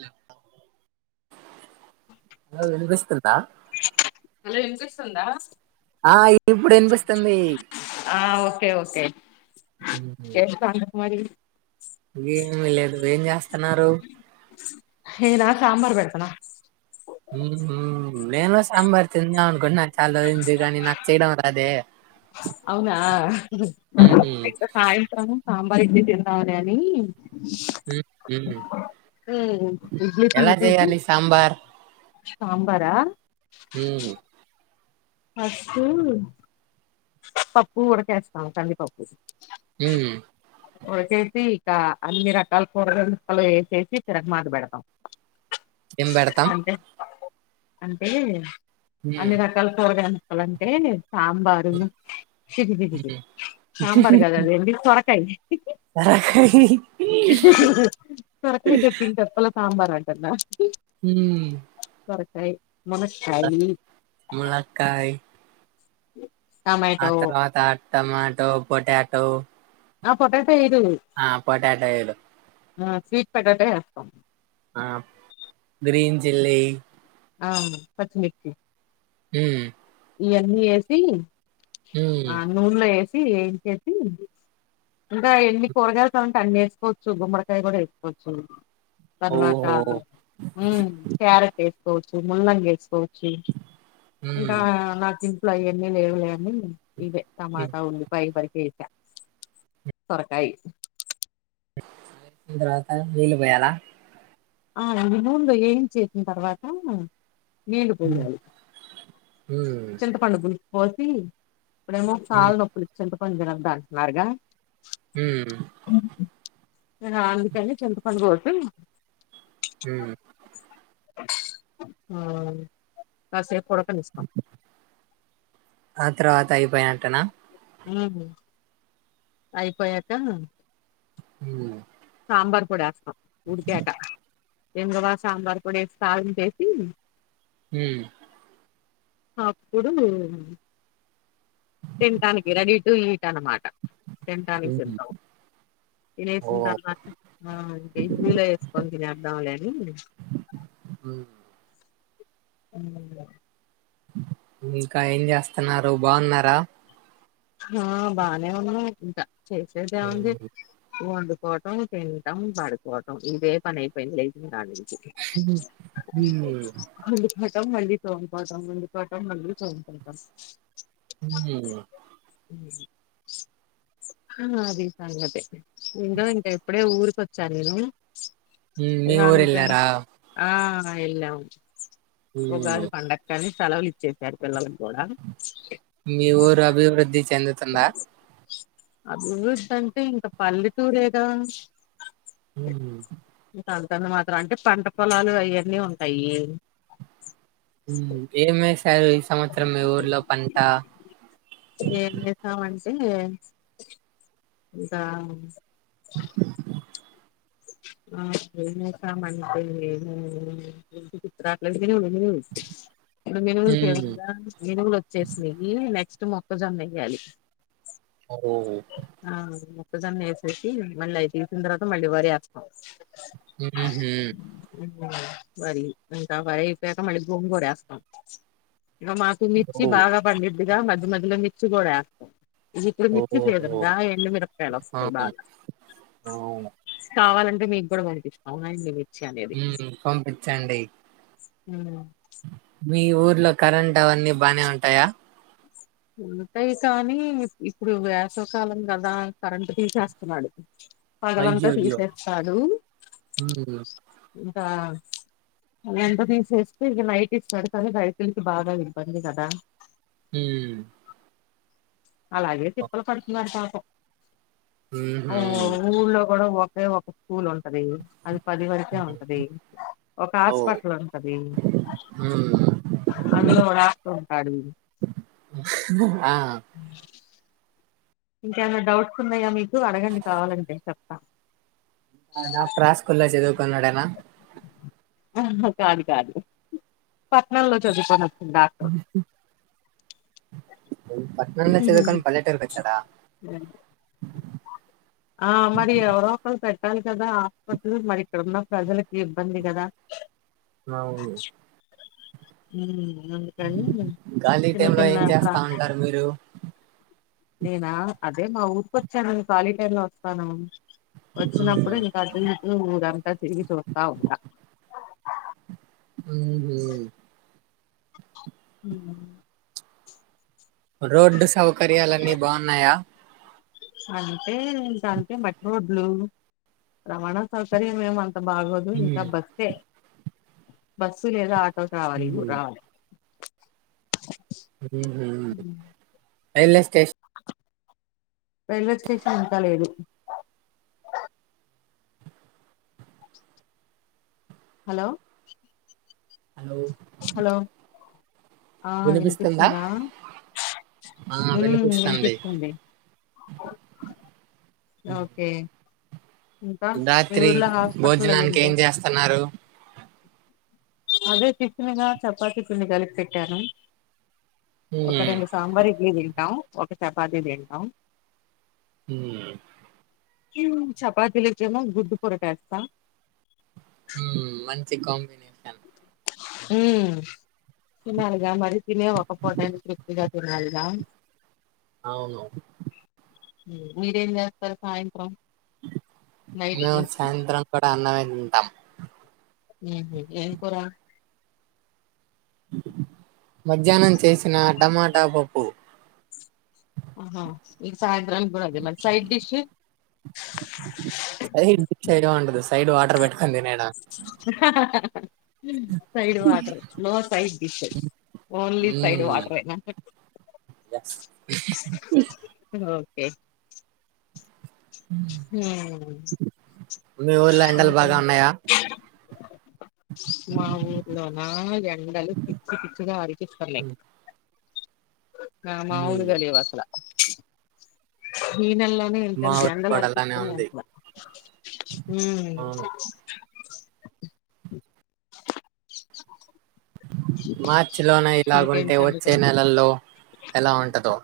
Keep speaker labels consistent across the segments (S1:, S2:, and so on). S1: ల అ వినిపిస్తుంద
S2: హలో వినిపిస్తుందా
S1: ఇప్పుడు వినిపిస్తుంది
S2: ఆ ఓకే ఓకే ఏంటి సంగతి మరి
S1: ఏమిీ లేదు ఏం చేస్తున్నారు
S2: సాబార్ బడతనా
S1: హ నేను సాంబార్ నా అన్కు నా చాలంది కానీ నాకు చేయడం రాదే
S2: అవునా
S1: ఉహు,
S2: సాయంత్రం సాంబార్ ఇడ్లీ తిందాంలే అని
S1: ఉహు.
S2: ఏ విజత
S1: ఎలా చేయాలి
S2: [unintelligible]
S1: సాంబార్
S2: సాంబారా
S1: హ
S2: ఫస్ట్ పప్పు వుడికేస్తామ కందిపప్పు
S1: హ
S2: ఉదుకేసి ఇక అన్ని రకాల కూరగాయ ముక్కలు వేసేసి తిరగ బోధ పెడతాం
S1: ఎంబ పెడతాం
S2: అంటే అంటే
S1: ఉహు,
S2: అన్ని రకాల కూరగాయ ముక్కలు అంటే సాంబారు సిది బిది సి
S1: ఉహు.
S2: సాంబార్ కాదు అది ఏంది సొరకాయ
S1: సొరకాయ
S2: చెప్పల సాంబార్ న్నా
S1: హ
S2: మునక్కాయ మునక్కాయ
S1: ములక్కాయ
S2: అ
S1: ఆ తర్వాత టమాటో పొటాటో
S2: ఆ ఫోటో
S1: ఆ పొటాట ఏలు
S2: ఆ స్వీట్ పొటా [unintelligible]
S1: ఆ గ్రీన్ చిల్లీ
S2: ఆ పచ్చమిచ్చి
S1: ఉమ్
S2: ఇవన్నీ వేసి ఆ నూనలో వేసి ఏ అన్నీ వేసి ఆ నూనెలో వేసి ఎన్ చేసి ఇంకా ఎన్ని కూరగాయలుతామంటే అన్ని వేసుకోవచ్చు గుమ్మడికాయ కూడా వేసుకోవచ్చు తర్వాత
S1: ఓహో
S2: క్యారెట్ వేసుకోవచ్చు ముల్లంగ వేసుకోవచ్చు ఇంకా నా సింపుల్ అవన్నీ లేవులేవని టమాటా ఉల్లి పైబరి కేేచ సొరకాయి
S1: తర్వత నీలు పొయల
S2: ఆ రెండు [unintelligible] ఏం చేసిన తర్వాత నీళ
S1: ఉమ్,
S2: పోయాలి
S1: ఉమ్,
S2: చింతపండు గులు పోసి ఇప్పుడేమో కాల
S1: ఉమ్,
S2: నొప్పు [unintelligible] అంటున్నారుగా
S1: ఉమ్
S2: నేను అ అందుకని చెంతపండు పోసి
S1: ఉమ్
S2: కాసేపు పడక నిస్తాం
S1: ఆ తర్వాత అయిపోయినట్టేనా
S2: అయిపోయాక
S1: ఉమ్
S2: సాంబార్ పొడి ఏస్తాం ఉడిక్యకా ఎంగ్రబా సాంబార్ పొడి వేసి కాగ చేసి
S1: ఉమ్
S2: అప్పుడు తింటానికి రెడీటు ఈట్ అన్నమాట తింటానికి
S1: ఉమ్.
S2: సిద్ధం
S1: ఓ
S2: తినిస్తాం వలో వేసుకొని థినెడ్హామ్ అని
S1: [unintelligible]
S2: ఉమ్,
S1: ఇంకా ఏం చేస్తున్నారు బాగున్నారా
S2: ఆ బానే ఉన్నాం ఇంకా చేసేదేముంది వం పోవటం తినడం పడుకోవటం ఇదే పని అయిపోయింది లేసినాడనుంచి
S1: ఉమ్,
S2: [unintelligible] మలి చోన్కోటం ఉంపోటం మళ్ళీ చోన్కోటం
S1: ఉమ్
S2: [unintelligible] ఆ అది సంగతే ఉందో ఇంకా ఇప్పుడే ఊరికొచ్చాను నేను
S1: మీ
S2: ఇగా
S1: ఊరు
S2: అందుకాని
S1: వెళ్ళారా
S2: భగున్నార ఆ ఎల్లాం
S1: ఉమ్.
S2: ఉగాది పండక్కని సెలవులు ఇచ్చేశారు పిల్లలకి కూడా
S1: మీ ఊరు అభివృద్ధి చెందుతుందా
S2: అభివృద్ధి అంటే ఇంకా పల్లెటూరేగా
S1: ఉమ్
S2: అంతంత మాత్రం అంటే పంట పొలాలు అవన్నీ ఉంటాయి
S1: ఏ [unintelligible] ఈ సంవత్సరం మీ ఊర్లో పంట
S2: ఉమ్ ధ ఆ [unintelligible] ఇప్పుడు మినుగులు
S1: ఉమ్.
S2: సేవగా మినుగులు వచ్చేసినవి నెక్స్ట్ మొక్కజొన్న వయ్యాలి
S1: హోహో
S2: మొక్కజొన్న వేసేసి మళ్ళీ అయి తీసిన తర్వాత మళ్ళీ వరి ఏస్తాం.
S1: హుహు హు
S2: వరి ఇంకా వరి అయిపోయాక మళ్ళీ గోంగూర వేస్తాం. ఇక మాకు
S1: ఓ
S2: మిర్చి బాగా పండిద్దుగా మధ్య మధ్యలో మిర్చి కూడా వేస్తాం. ఇప్పుడు
S1: ఓ
S2: మిర్చి సీజన్
S1: ఓ.
S2: గా ఎండుమిరపకాయలు వస్తాయి
S1: అవును
S2: బాగా.
S1: అవును.
S2: కావాలంటే మీకు కూడా పంపిస్తాం ఉన్నాయి [inaudible]
S1: ఉ పంపించండి
S2: ఉ
S1: మీ ఊర్లో కరెంట్ అవన్నీ బానే ఉంటాయా
S2: ఉంటాయి కానీ ఇప్పుడు వేసవికాలం కదా కరెంట్ తీసేస్తున్నాడు పగలంతా
S1: అయ్యయ్యో!
S2: తీసేస్తాడు
S1: హ్మ్.
S2: ఇంకా ఎంత తీసేస్తే ఇక నైట్ ఇస్తాడు కానీ రైతులకి బాగా ఇబ్బంది కదా
S1: హమ్
S2: అలాగే తిప్పలు పడుతున్నారు పాపం
S1: హుహు.
S2: ఊళ్లో కూడా టే ఒక స్కూల్ ఉంటది అది పది వరకే
S1: హ్మ్.
S2: ఉంటది ఒక
S1: ఓహ్!
S2: హాస్పిటల్ ఉంటది
S1: హ్మ్.
S2: అందులో ఒక డాక్టర్ ఉంటాడు
S1: ఆ!
S2: ఇంకేమన్న డౌట్స్ ఉన్నాయా మీకు అడగండి కావాలంటే చెప్తా.
S1: ఆయన ప్ర స్కూల్ చదువుకునోడెన
S2: ఆహా కాదు కాదు పట్నంలో చదువుకున్నాడు.
S1: పట్నాంలో చదువుకొని పల్లెటురుకి వాచ్చడా
S2: ఆ! మరి ఎవరో ఒకళ్ళు పెట్టాలి కదా! హాస్పిటల్ మరి ఇక్కడున్న ప్రజలకి ఇబ్బంది కదా
S1: అవును
S2: ఉ అందుకని
S1: ఖాళీ
S2: చిన్న
S1: టైమ్‌లో
S2: చిన్న
S1: ఏం
S2: ప్ర
S1: చేస్తా ఉంటారు మీరు?
S2: నేనా అదే మా ఊరికొచ్చానును ఖాళీ టైమ్ లో వస్తాను వచ్చినప్పుడు
S1: హ్మ్.
S2: ఇంకాది ఊరంతా తిరిగి చూస్తా ఉంటా
S1: హుహు
S2: హు
S1: రోడ్డు సౌకర్యాలన్నీ బాగున్నాయా
S2: అంతే ఇంకా అంటే మట్టి రోడ్లు రవాణా సౌకర్యం ఏం అంత అంత బాగోదు ఇంకా
S1: హ్మ్.
S2: బస్సే బస్సు లేదా ఆటో రావాలి
S1: హ్మ్.
S2: రావాలి. హ్మ్.
S1: రైల్వ్ స్టే
S2: రైల్వే స్టేషన్ ఇంకా లేదు హలో
S1: హలో
S2: హలో!
S1: వినిపిస్తుందా ఆ
S2: హ్మ్.
S1: వినిపిస్తంది
S2: వినిపిస్తుంది. ఓకే ఇంకా మీ
S1: రాత్రి
S2: ఊర్లో హాస్పిటల్
S1: భోజనానికి
S2: అయిందే
S1: ఏం చేస్తన్నారు?
S2: అదే టిఫిన్ గా చపాతి పిండి కలిపి పెట్టాను ఒక
S1: హ్మ్
S2: రెండు సాంబార్ ఇడ్లీ తింటాం ఒక చపాతి తింటాం
S1: హు
S2: హమ్ చపాతిలేకెమో గుడ్డు కూర చేస్తా
S1: మంచి కాంబినేషన్
S2: హమ్ తినాలి గా తినే ఒక్కపూటైనా తృప్తిగా తి తినాలి గా
S1: అవును
S2: మీరేం చేస్తారు సాయంత్రం నైట్
S1: మేము
S2: కి
S1: సాయంత్రం కూడ అన్నమే తింటాం
S2: ఏం కూర
S1: మధ్యానం చేసిన టమాట పప్పు
S2: ఆహో ఈ సాయత్రం కూడ అదే మరి సైడ్ డిష్
S1: సైడ్ డిష్ ఉంటదు సైడ్ వాటర్ పెట్టుకోని తినేయడమే
S2: side water no side dish only side వాట్రే అంతే
S1: ఎస్
S2: ఏ హు
S1: మీ ఊర్లో ఎండలు బాగా
S2: ఇంకేంటి
S1: ఉన్నాయా?
S2: మా ఊర్లోన ఎండలు పిచ్చ పిచ్చగా ఆరపిస్తనాయ్
S1: హ్మ్
S2: మాములుగా లేవసల ఈనెలొ
S1: మా
S2: ఎంతంత
S1: ఊర్లో
S2: ఎండలు
S1: కూడా అలానే
S2: అరిపిస్తనాయ్
S1: ఉంది.
S2: అట్లా
S1: అవును. మార్చిలోనే
S2: ఇంకేంటి
S1: ఇలగుంటే వచ్చే
S2: సంగతులు
S1: నెలల్లో ఎలా ఉంటదో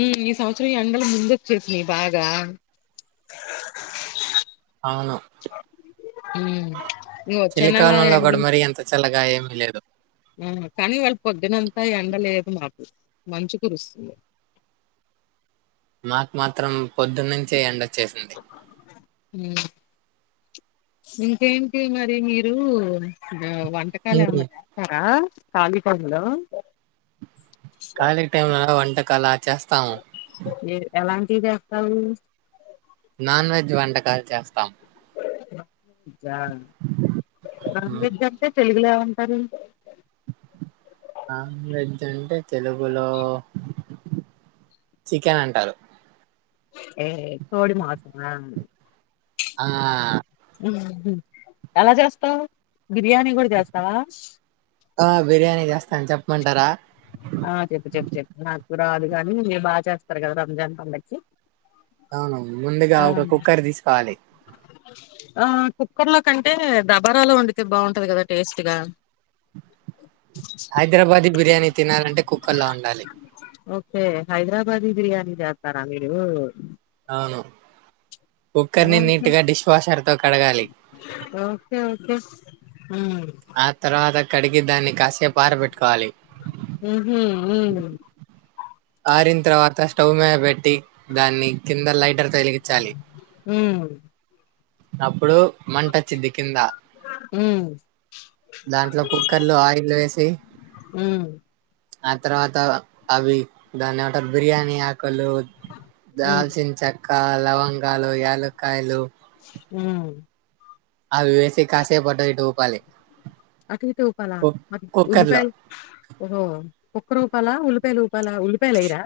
S2: ఉ ఈ సంవత్సరం ఎండలు ముందొచ్చేసినాయ్ బాగ
S1: అవును
S2: ఉమ్ ఇంగ వచ్చే
S1: చలి
S2: నెల
S1: కాలంలో కూడా మరి ఎంత చల్లగా ఎ లేదు
S2: ఆ కానీ ఇవాళ పొద్దునంతా ఎండలేదు మాకు మంచు కురుస్తుంది.
S1: మాకు మాత్రం పొద్దున్న నుంచే ఎండ
S2: ఉమ్ ఇంకేంటి మరి మీరూ. వంటకాలు
S1: హ్మ్
S2: ఏమన్నా చేస్తార ఖాళీ టైం లో
S1: ఖాళీ టైమ్ లోన వంటకాల చేస్తాము
S2: ఏం చేస్తావు
S1: నాన్ వెజ్ వంటకాలు చేస్తాం.
S2: నాన్ వెజ్ అంటే తెలీదు తెలుగు లో ఏమంటారు
S1: నాన్ వెజ్ అంటే తెలుగులో చికెన్ అంటారు
S2: ఏ కోడి మాసమ
S1: ఆ
S2: ఎలా చేస్తావ్ బిర్యానీ కూడ చేస్తావా
S1: ఆ బిర్యానీ చేస్తాను చెప్పమంటార
S2: ఆ చెప్పు చెప్పు చెప్పు నాకు రాదు గాని మీరు బాగా చేస్తారు కదా రంజాన్ పండక్కి
S1: అవును ముందుగా
S2: ఆ
S1: ఒక కుక్కర్ తీసుకోవాలి.
S2: ఆ కుక్కర్ లో కంటే దబారలో వండితే బాగుంటంది కదా టేస్ట్ గా
S1: హైదరాబాది బిర్యానీ తిన తినాలంటే కుక్కర్ లో వండాలి
S2: హైదరాబాది బిర్యాని చేస్తారా మీరు
S1: అవును కుక్కర్ని
S2: ఓకే
S1: నీట్ గ డిష్ వాషర్ తో కడగాలి
S2: ఓకే ఓకే ఉమ్
S1: ఆ తర్వాత కడిగి దాని కాసేపు ఆర పెట్టుకోవాలి
S2: ఉహు ఉమ్
S1: ఆరిన తర్వాత స్టవ్ మీద పెట్టి దాన్ని కింద లైటర్ తో వెలిగిచాలి
S2: ఉమ్
S1: అప్పుడు మంటోచ్చిద్ది కింద
S2: ఉమ్
S1: దాంట్లో కుక్కర్ లో ఆయిల్ వేసి,
S2: ఉమ్
S1: ఆ తర్వాత అవి దాన్ని ఏమంటారు. బిర్యానీ ఆక్ క,
S2: ఉమ్
S1: దాల్చిన చెక్క, లవంగాలు, యాలక్కాయలు,
S2: ఉమ్
S1: అవి వేసి కాసేపు అటు ఇటు ఊపాలి.
S2: అటు ఇటు ఊపాల?
S1: కుక్
S2: అట్
S1: కుక్కర్ లో
S2: ఉల్లిపాయల్ ఓహో, కుక్కర్ ఊపాలా, ఉల్లిపాయలు ఊప్ పాలా? ఉల్లిపాయలేయ్రా.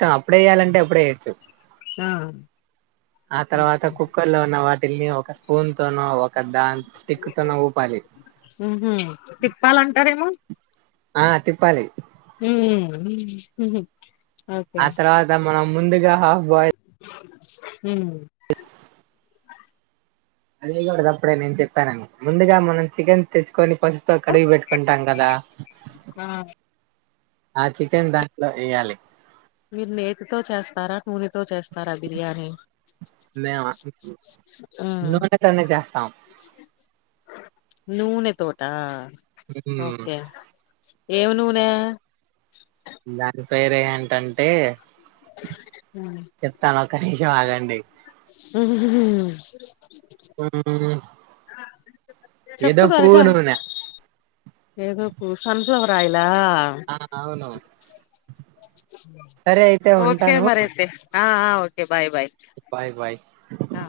S1: టా అప్పుడే వేయాలంటే, అప్పుడే వేయొచ్చు.
S2: ఆ
S1: ఆ తర్వాత కుక్కర్ లో ఉన్న వాట్ టిళ్ల్ని ఒక స్పూన్ తోనో, ఒక దాన్ స్టిక్ తోనో ఊపాలి.
S2: ఉహు తిప్పాలంటారేమో
S1: ఆ తిప్పాలి
S2: ఉమ్మ్ ఉమ్ ఉహ్ హు
S1: ఆ తర్వాత మనం ముందుగా హాఫ్ బాయ్ల్
S2: ఉమ్
S1: అదేయ్గూడదు అప్పుడే నేను చెప్పానని, ముందుగా మనం చికెన్ తెచ్చుకొని. పాస్ప్ తో కడిగి పెట్కుంటాంగాదా.
S2: ఆ
S1: ఆ చికెన్ దాంట్లో ఏయ్యాలి.
S2: మీరు నేతితో చేస్తారా, నూనెతో చేస్తారా, బిర్యానీ?
S1: మేవా
S2: ఉమ్
S1: నూనెతోనే చేస్తాం.
S2: నూనె తోటా
S1: హ్మ్.
S2: ఓకే ఏవ నూనె
S1: మ్ దాని పేరేంటంటే చెప్తాను ఒక నీమ్సం ఆగండి.
S2: అ
S1: ప్చ్ ఏదో
S2: త్వరగా
S1: పువ్నున
S2: ఏదో పువ్ సన్ఫ్లవర్ ఆయిల్
S1: ఆ అవును సరే అయితే
S2: ఓకే
S1: ఉంటాను.
S2: మరైతే ఆ ఆ okay bye bye
S1: bye. Bye.
S2: ఆ